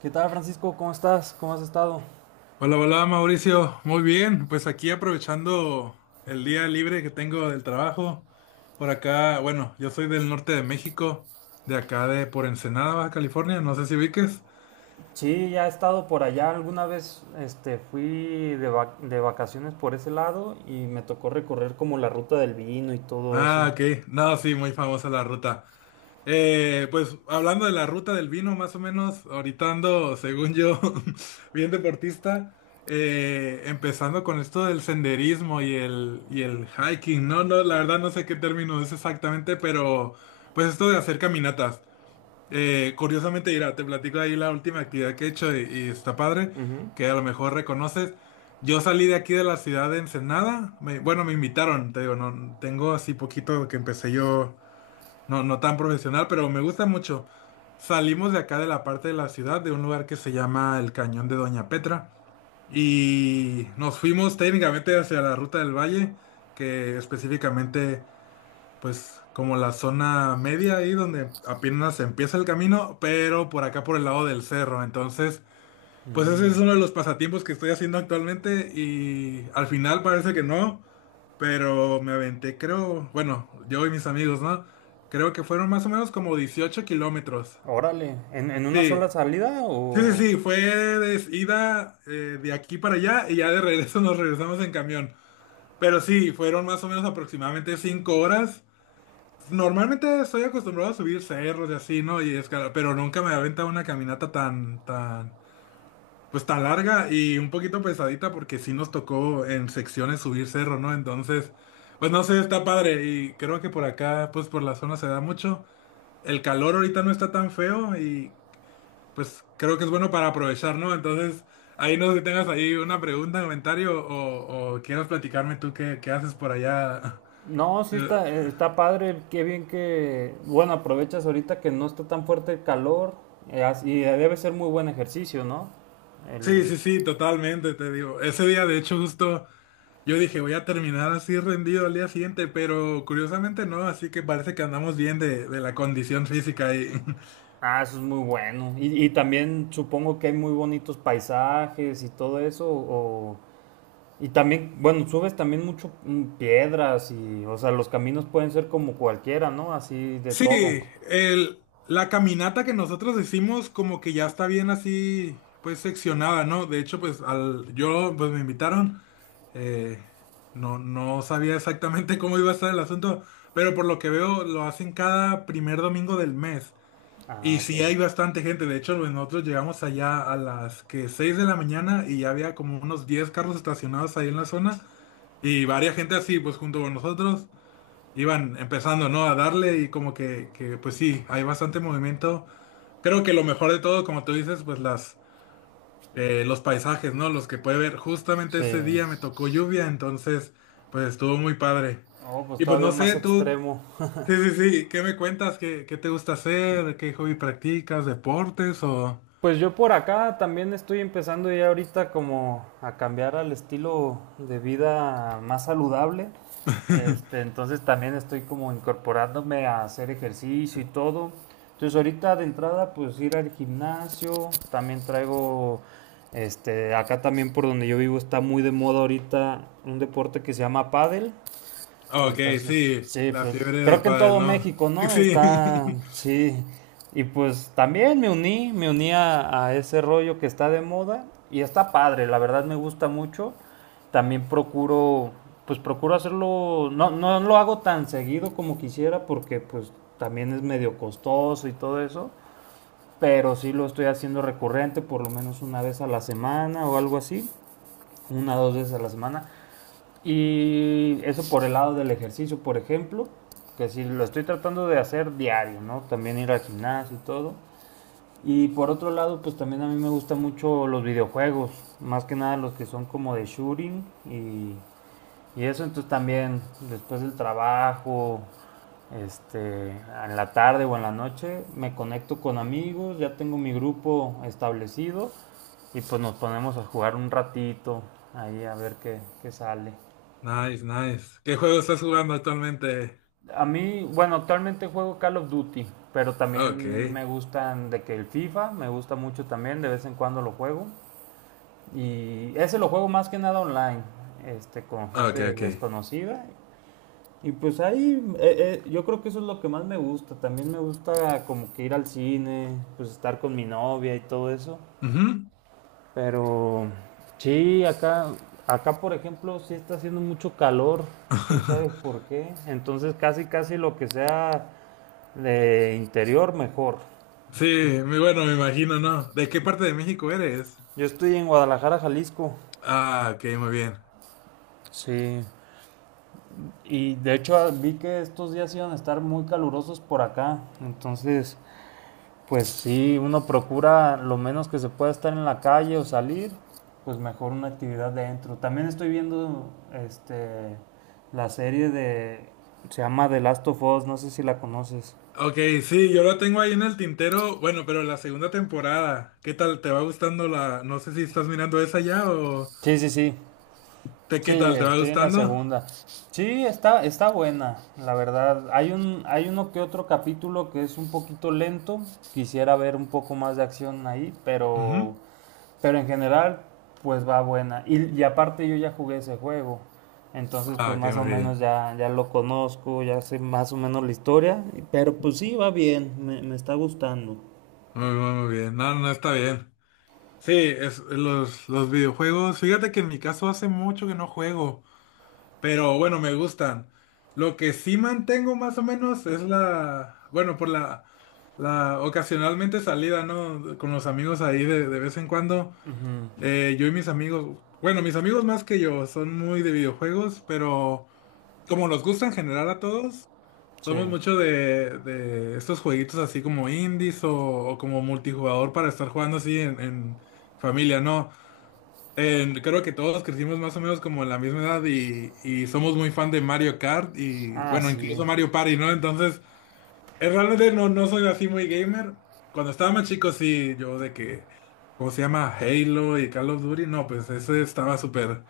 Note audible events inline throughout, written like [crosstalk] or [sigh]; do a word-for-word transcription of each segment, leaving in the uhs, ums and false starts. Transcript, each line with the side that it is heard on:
right: ¿Qué tal, Francisco? ¿Cómo estás? ¿Cómo has estado?
left: Hola, hola Mauricio, muy bien, pues aquí aprovechando el día libre que tengo del trabajo, por acá, bueno, yo soy del norte de México, de acá de por Ensenada, Baja California, no sé si ubiques.
right: Sí, ya he estado por allá. Alguna vez este, fui de, vac- de vacaciones por ese lado y me tocó recorrer como la ruta del vino y todo
left: Ah,
right: eso.
left: ok, no, sí, muy famosa la ruta. Eh, pues hablando de la ruta del vino, más o menos, ahorita ando, según yo, [laughs] bien deportista, eh, empezando con esto del senderismo y el, y el hiking, ¿no? No, la verdad no sé qué término es exactamente, pero pues esto de hacer caminatas. Eh, curiosamente, mira, te platico ahí la última actividad que he hecho y, y está padre,
right: Ujú.
left: que a lo mejor reconoces. Yo salí de aquí de la ciudad de Ensenada, me- bueno, me invitaron, te digo, no, tengo así poquito que empecé yo no, no tan profesional, pero me gusta mucho. Salimos de acá de la parte de la ciudad, de un lugar que se llama el Cañón de Doña Petra, y nos fuimos técnicamente hacia la Ruta del Valle, que específicamente, pues, como la zona media ahí donde apenas empieza el camino, pero por acá por el lado del cerro. Entonces, pues ese
right: Mm.
left: es uno de los pasatiempos que estoy haciendo actualmente y al final parece que no. Pero me aventé, creo, bueno, yo y mis amigos, ¿no? Creo que fueron más o menos como 18 kilómetros.
right: Órale, ¿en, en una
left: Sí,
right: sola salida
left: sí, sí,
right: o...?
left: sí, fue de ida, eh, de aquí para allá, y ya de regreso nos regresamos en camión. Pero sí, fueron más o menos aproximadamente cinco horas. Normalmente estoy acostumbrado a subir cerros y así, ¿no? Y escalar, pero nunca me había aventado una caminata tan, tan, pues tan larga y un poquito pesadita porque sí nos tocó en secciones subir cerro, ¿no? Entonces, pues no sé, está padre y creo que por acá, pues por la zona se da mucho. El calor ahorita no está tan feo y pues creo que es bueno para aprovechar, ¿no? Entonces, ahí no sé si tengas ahí una pregunta, comentario o, o quieras platicarme tú qué, qué haces por allá.
right: No, sí está,
left: [laughs]
right: eh, está padre, qué bien que... Bueno, aprovechas ahorita que no está tan fuerte el calor eh, as- y debe ser muy buen ejercicio, ¿no?
left: Sí,
right: El...
left: sí, sí, totalmente, te digo. Ese día, de hecho, justo yo dije, voy a terminar así rendido al día siguiente, pero curiosamente no, así que parece que andamos bien de, de la condición física. Y... [laughs]
right: Ah, eso es muy bueno. Y, y también supongo que hay muy bonitos paisajes y todo eso. O, y también, bueno, subes también mucho mm, piedras y, o sea, los caminos pueden ser como cualquiera, ¿no? Así de todo.
left: Sí, el, la caminata que nosotros hicimos como que ya está bien así, pues seccionada, ¿no? De hecho, pues al, yo, pues me invitaron, eh, no, no sabía exactamente [laughs] cómo iba a estar el asunto, pero por lo que veo lo hacen cada primer domingo del mes.
right: Ah,
left: Y
right: ok.
left: sí hay bastante gente, de hecho pues, nosotros llegamos allá a las que seis de la mañana y ya había como unos diez carros estacionados ahí en la zona y varias gente así pues junto con nosotros iban empezando, ¿no? A darle y como que, que pues sí, hay bastante movimiento. Creo que lo mejor de todo, como tú dices, pues las, eh, los paisajes, ¿no? Los que puede ver. Justamente
right: Sí.
left: ese día me tocó lluvia, entonces pues estuvo muy padre.
right: Oh, pues
left: Y pues
right: todavía
left: no
right: más
left: sé, tú...
right: extremo.
left: Sí, sí, sí. ¿Qué me cuentas? ¿Qué, qué te gusta hacer? ¿Qué hobby practicas? ¿Deportes o...?
right: Pues yo por acá también estoy empezando ya ahorita como a cambiar al estilo de vida más saludable. Este, entonces también estoy como incorporándome a hacer ejercicio y todo. Entonces ahorita de entrada pues ir al gimnasio, también traigo este acá también por donde yo vivo está muy de moda ahorita un deporte que se llama pádel.
left: Ok,
right: Entonces,
left: sí,
right: sí,
left: la
right: pues
left: fiebre de
right: creo que en
left: pádel,
right: todo
left: ¿no?
right: México,
left: [laughs]
right: ¿no?
left: Sí.
right: Está, sí. Y pues también me uní, me uní a, a ese rollo que está de moda y está padre, la verdad me gusta mucho. También procuro, pues procuro hacerlo, no, no lo hago tan seguido como quisiera porque pues también es medio costoso y todo eso, pero sí lo estoy haciendo recurrente, por lo menos una vez a la semana o algo así, una o dos veces a la semana. Y eso por el lado del ejercicio, por ejemplo, que si lo estoy tratando de hacer diario, ¿no? También ir al gimnasio y todo. Y por otro lado, pues también a mí me gustan mucho los videojuegos, más que nada los que son como de shooting y, y eso, entonces también después del trabajo, este, en la tarde o en la noche, me conecto con amigos, ya tengo mi grupo establecido y pues nos ponemos a jugar un ratito ahí a ver qué, qué sale.
left: Nice, nice. ¿Qué juego estás jugando actualmente?
right: A mí, bueno, actualmente juego Call of Duty, pero
left: Ok,
right: también me gustan de que el FIFA, me gusta mucho también, de vez en cuando lo juego. Y ese lo juego más que nada online, este, con
left: ok,
right: gente
left: ok.
right: desconocida. Y pues ahí, eh, eh, yo creo que eso es lo que más me gusta. También me gusta como que ir al cine, pues estar con mi novia y todo eso.
left: Ujú.
right: Pero sí, acá, acá por ejemplo, sí está haciendo mucho calor, quién sabe
left: [laughs]
right: por qué. Entonces casi, casi lo que sea de interior mejor.
left: Sí, muy bueno, me imagino, ¿no? ¿De qué parte de México eres?
right: Yo estoy en Guadalajara, Jalisco.
left: Ah, ok, muy bien.
right: Sí. Y de hecho vi que estos días iban a estar muy calurosos por acá. Entonces, pues sí, uno procura lo menos que se pueda estar en la calle o salir, pues mejor una actividad dentro. También estoy viendo este la serie de se llama The Last of Us, no sé si la conoces.
left: Ok, sí, yo lo tengo ahí en el tintero, bueno, pero la segunda temporada, ¿qué tal? ¿Te va gustando la... No sé si estás mirando esa ya o...
right: Sí, sí, sí.
left: ¿Te,
right: Sí,
left: ¿qué tal? ¿Te va
right: estoy en la
left: gustando?
right: segunda. Sí, está, está buena, la verdad. Hay un, hay uno que otro capítulo que es un poquito lento. Quisiera ver un poco más de acción ahí, pero,
left: Ujú.
right: pero en general, pues va buena. Y, y aparte yo ya jugué ese juego. Entonces,
left: Ah,
right: pues
left: ok,
right: más o
left: muy
right: menos
left: bien.
right: ya, ya lo conozco, ya sé más o menos la historia. Pero pues sí, va bien, me, me está gustando.
left: Muy, muy, muy bien. No, no está bien. Sí, es, los, los videojuegos. Fíjate que en mi caso hace mucho que no juego, pero bueno, me gustan. Lo que sí mantengo más o menos es la, bueno, por la, la ocasionalmente salida, ¿no? Con los amigos ahí de, de vez en cuando.
right: Ujú.
left: Eh, yo y mis amigos, bueno, mis amigos más que yo son muy de videojuegos, pero como nos gusta en general a todos,
right: Sí.
left: somos mucho de, de estos jueguitos así como indies o, o como multijugador para estar jugando así en en familia, ¿no? Eh, creo que todos crecimos más o menos como en la misma edad y, y somos muy fan de Mario Kart y
right: Ah,
left: bueno,
right: sí.
left: incluso Mario Party, ¿no? Entonces, eh, realmente no, no soy así muy gamer. Cuando estaba más chico, sí, yo de que, ¿cómo se llama? Halo y Call of Duty, no, pues ese estaba súper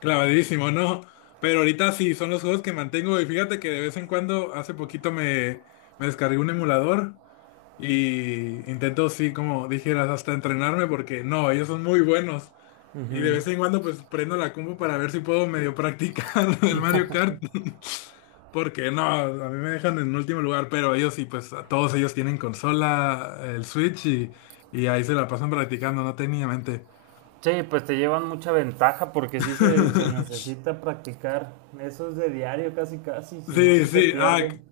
left: clavadísimo, ¿no? Pero ahorita sí, son los juegos que mantengo y fíjate que de vez en cuando, hace poquito me, me descargué un emulador y intento, sí, como dijeras, hasta entrenarme porque no, ellos son muy buenos. Y de
right: Ujú.
left: vez en cuando pues prendo la compu para ver si puedo medio practicar [laughs] el Mario Kart. Porque no, a mí me dejan en último lugar, pero ellos sí, pues a todos ellos tienen consola, el Switch y, y ahí se la pasan practicando, no técnicamente.
right: Sí, pues te llevan mucha ventaja porque sí se, se necesita practicar. Eso es de diario casi casi, si no se,
left: Sí,
right: se
left: sí, ah,
right: pierde.
left: c-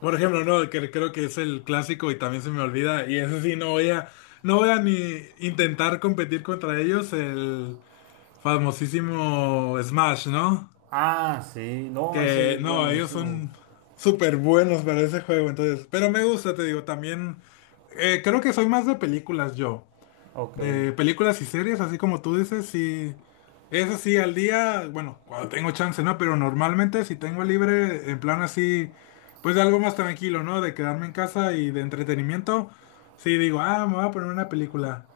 left: por ejemplo, no, que creo que es el clásico y también se me olvida. Y eso sí, no voy a, no voy a ni intentar competir contra ellos, el famosísimo Smash, ¿no?
right: Ah, sí, no, eso
left: Que
right: es
left: no, ellos
right: buenísimo.
left: son súper buenos para ese juego, entonces. Pero me gusta, te digo, también. eh, creo que soy más de películas yo.
right: Ok.
left: De películas y series, así como tú dices, sí. Eso sí, al día, bueno, cuando tengo chance, ¿no? Pero normalmente si tengo libre, en plan así, pues de algo más tranquilo, ¿no? De quedarme en casa y de entretenimiento, sí digo, ah, me voy a poner una película.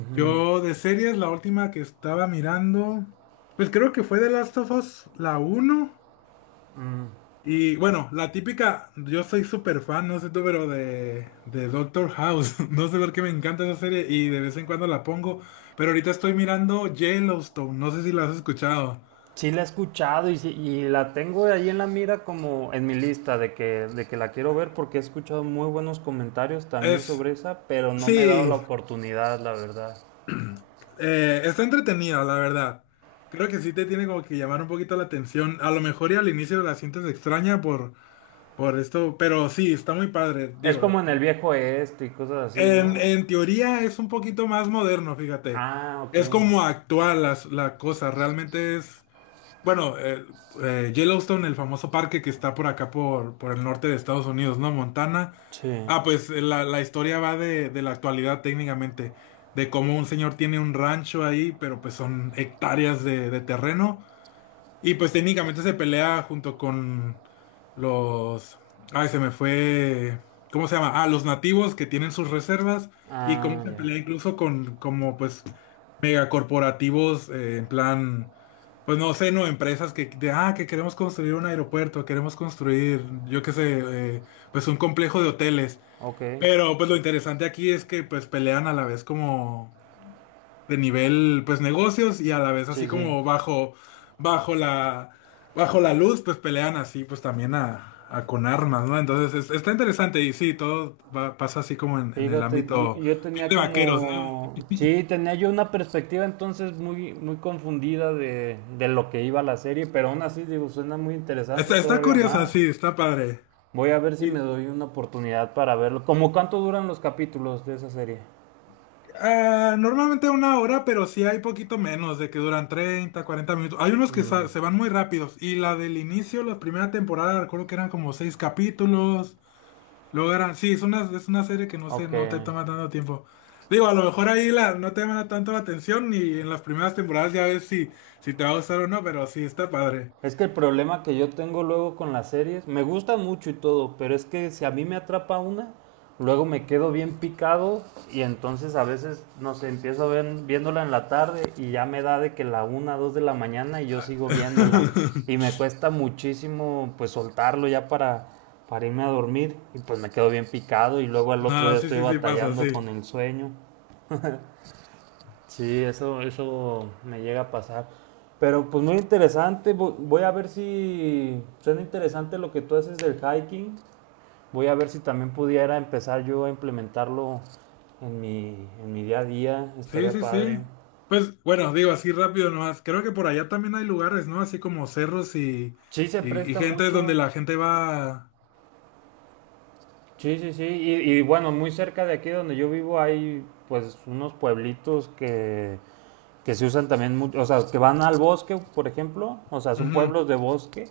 right: Ujú.
left: Yo de series, la última que estaba mirando, pues creo que fue The Last of Us, la uno
right: Mm.
left: y bueno, la típica, yo soy súper fan, no sé tú, pero de, de Doctor House. [laughs] No sé por qué me encanta esa serie y de vez en cuando la pongo. Pero ahorita estoy mirando Yellowstone, no sé si la has escuchado.
right: Sí la he escuchado y, sí- y la tengo ahí en la mira como en mi lista de que, de que la quiero ver porque he escuchado muy buenos comentarios también
left: Es,
right: sobre esa, pero no me he dado la
left: sí,
right: oportunidad, la verdad.
left: eh, está entretenida, la verdad. Creo que sí te tiene como que llamar un poquito la atención. A lo mejor y al inicio la sientes extraña por, por esto, pero sí, está muy padre.
right: Es
left: Digo,
right: como en el viejo este y cosas así,
left: En,
right: ¿no?
left: en teoría es un poquito más moderno, fíjate.
right: Ah, ok.
left: Es como actual las- la, cosa. Realmente es, bueno, eh, eh, Yellowstone, el famoso parque que está por acá, por, por el norte de Estados Unidos, ¿no? Montana.
right: Sí.
left: Ah, pues eh, la, la historia va de, de la actualidad técnicamente, de cómo un señor tiene un rancho ahí, pero pues son hectáreas de, de terreno. Y pues técnicamente se pelea junto con los... Ay, se me fue... ¿Cómo se llama? Ah, los nativos que tienen sus reservas y cómo
right: Ah,
left: se
right: ya.
left: pelea incluso con como pues megacorporativos, eh, en plan... Pues no sé, no, empresas que, de, ah, que queremos construir un aeropuerto, queremos construir, yo qué sé, eh, pues un complejo de hoteles.
right: Ok,
left: Pero pues lo interesante aquí es que pues pelean a la vez como de nivel, pues negocios, y a la vez
right: sí,
left: así
right: sí.
left: como bajo, bajo la, bajo la luz, pues pelean así, pues también a, a con armas, ¿no? Entonces es- está interesante y sí, todo va- pasa así como en, en el
right: Fíjate, yo,
left: ámbito
right: yo tenía
left: de vaqueros, ¿no?
right: como, sí, tenía yo una perspectiva entonces muy, muy confundida de, de lo que iba la serie, pero aún así digo, suena muy interesante
left: Está, está
right: todavía
left: curiosa,
right: más.
left: sí, está padre.
right: Voy a ver si me
left: Y,
right: doy una oportunidad para verlo. ¿Cómo cuánto duran los capítulos de esa serie?
left: ah, normalmente una hora, pero sí hay poquito menos, de que duran treinta cuarenta minutos. Hay unos que
right: Mm,
left: sa- se van muy rápidos. Y la del inicio, la primera temporada, recuerdo que eran como seis capítulos. Luego era, sí, es una, es una, serie que no sé,
right: ok.
left: no te toma tanto tiempo. Digo, a lo mejor ahí la, no te llama tanto la atención y en las primeras temporadas ya ves si, si te va a gustar o no, pero sí, está padre.
right: Es que el problema que yo tengo luego con las series, me gusta mucho y todo, pero es que si a mí me atrapa una, luego me quedo bien picado y entonces a veces, no sé, empiezo ven- viéndola en la tarde y ya me da de que la una, dos de la mañana y yo sigo viéndola. Y
left: [laughs]
right: me cuesta muchísimo pues soltarlo ya para, para irme a dormir y pues me quedo bien picado y luego al otro
left: No,
right: día
left: sí,
right: estoy
left: sí, sí, pasa,
right: batallando con
left: sí.
right: el sueño. Sí, eso, eso me llega a pasar. Pero pues muy interesante, vo- voy a ver si suena interesante lo que tú haces del hiking. Voy a ver si también pudiera empezar yo a implementarlo en mi, en mi día a día,
left: Sí,
right: estaría
left: sí,
right: padre.
left: sí. Pues bueno, digo así rápido nomás. Creo que por allá también hay lugares, ¿no? Así como cerros y,
right: Sí, se
left: y, y
right: presta
left: gente donde
right: mucho.
left: la gente va.
right: Sí, sí, sí. Y, y bueno, muy cerca de aquí donde yo vivo hay pues unos pueblitos que que se usan también mucho, o sea, que van al bosque, por ejemplo, o sea, son
left: Ujú.
right: pueblos de bosque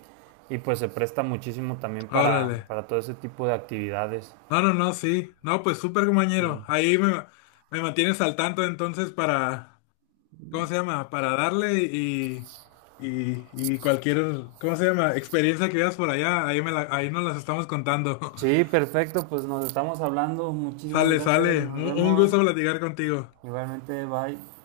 right: y pues se presta muchísimo también para,
left: Órale.
right: para todo ese tipo de actividades.
left: No, no, no, sí. No, pues súper
right: Sí.
left: compañero. Ahí me, me, mantienes al tanto entonces para. ¿Cómo se llama? Para darle y, y, y cualquier, ¿cómo se llama? Experiencia que veas por allá, ahí, me la- ahí nos las estamos contando. [laughs]
right: Sí, perfecto, pues nos estamos hablando, muchísimas
left: Sale,
right: gracias,
left: sale.
right: nos
left: Mu- Un
right: vemos,
left: gusto platicar contigo.
right: igualmente, bye.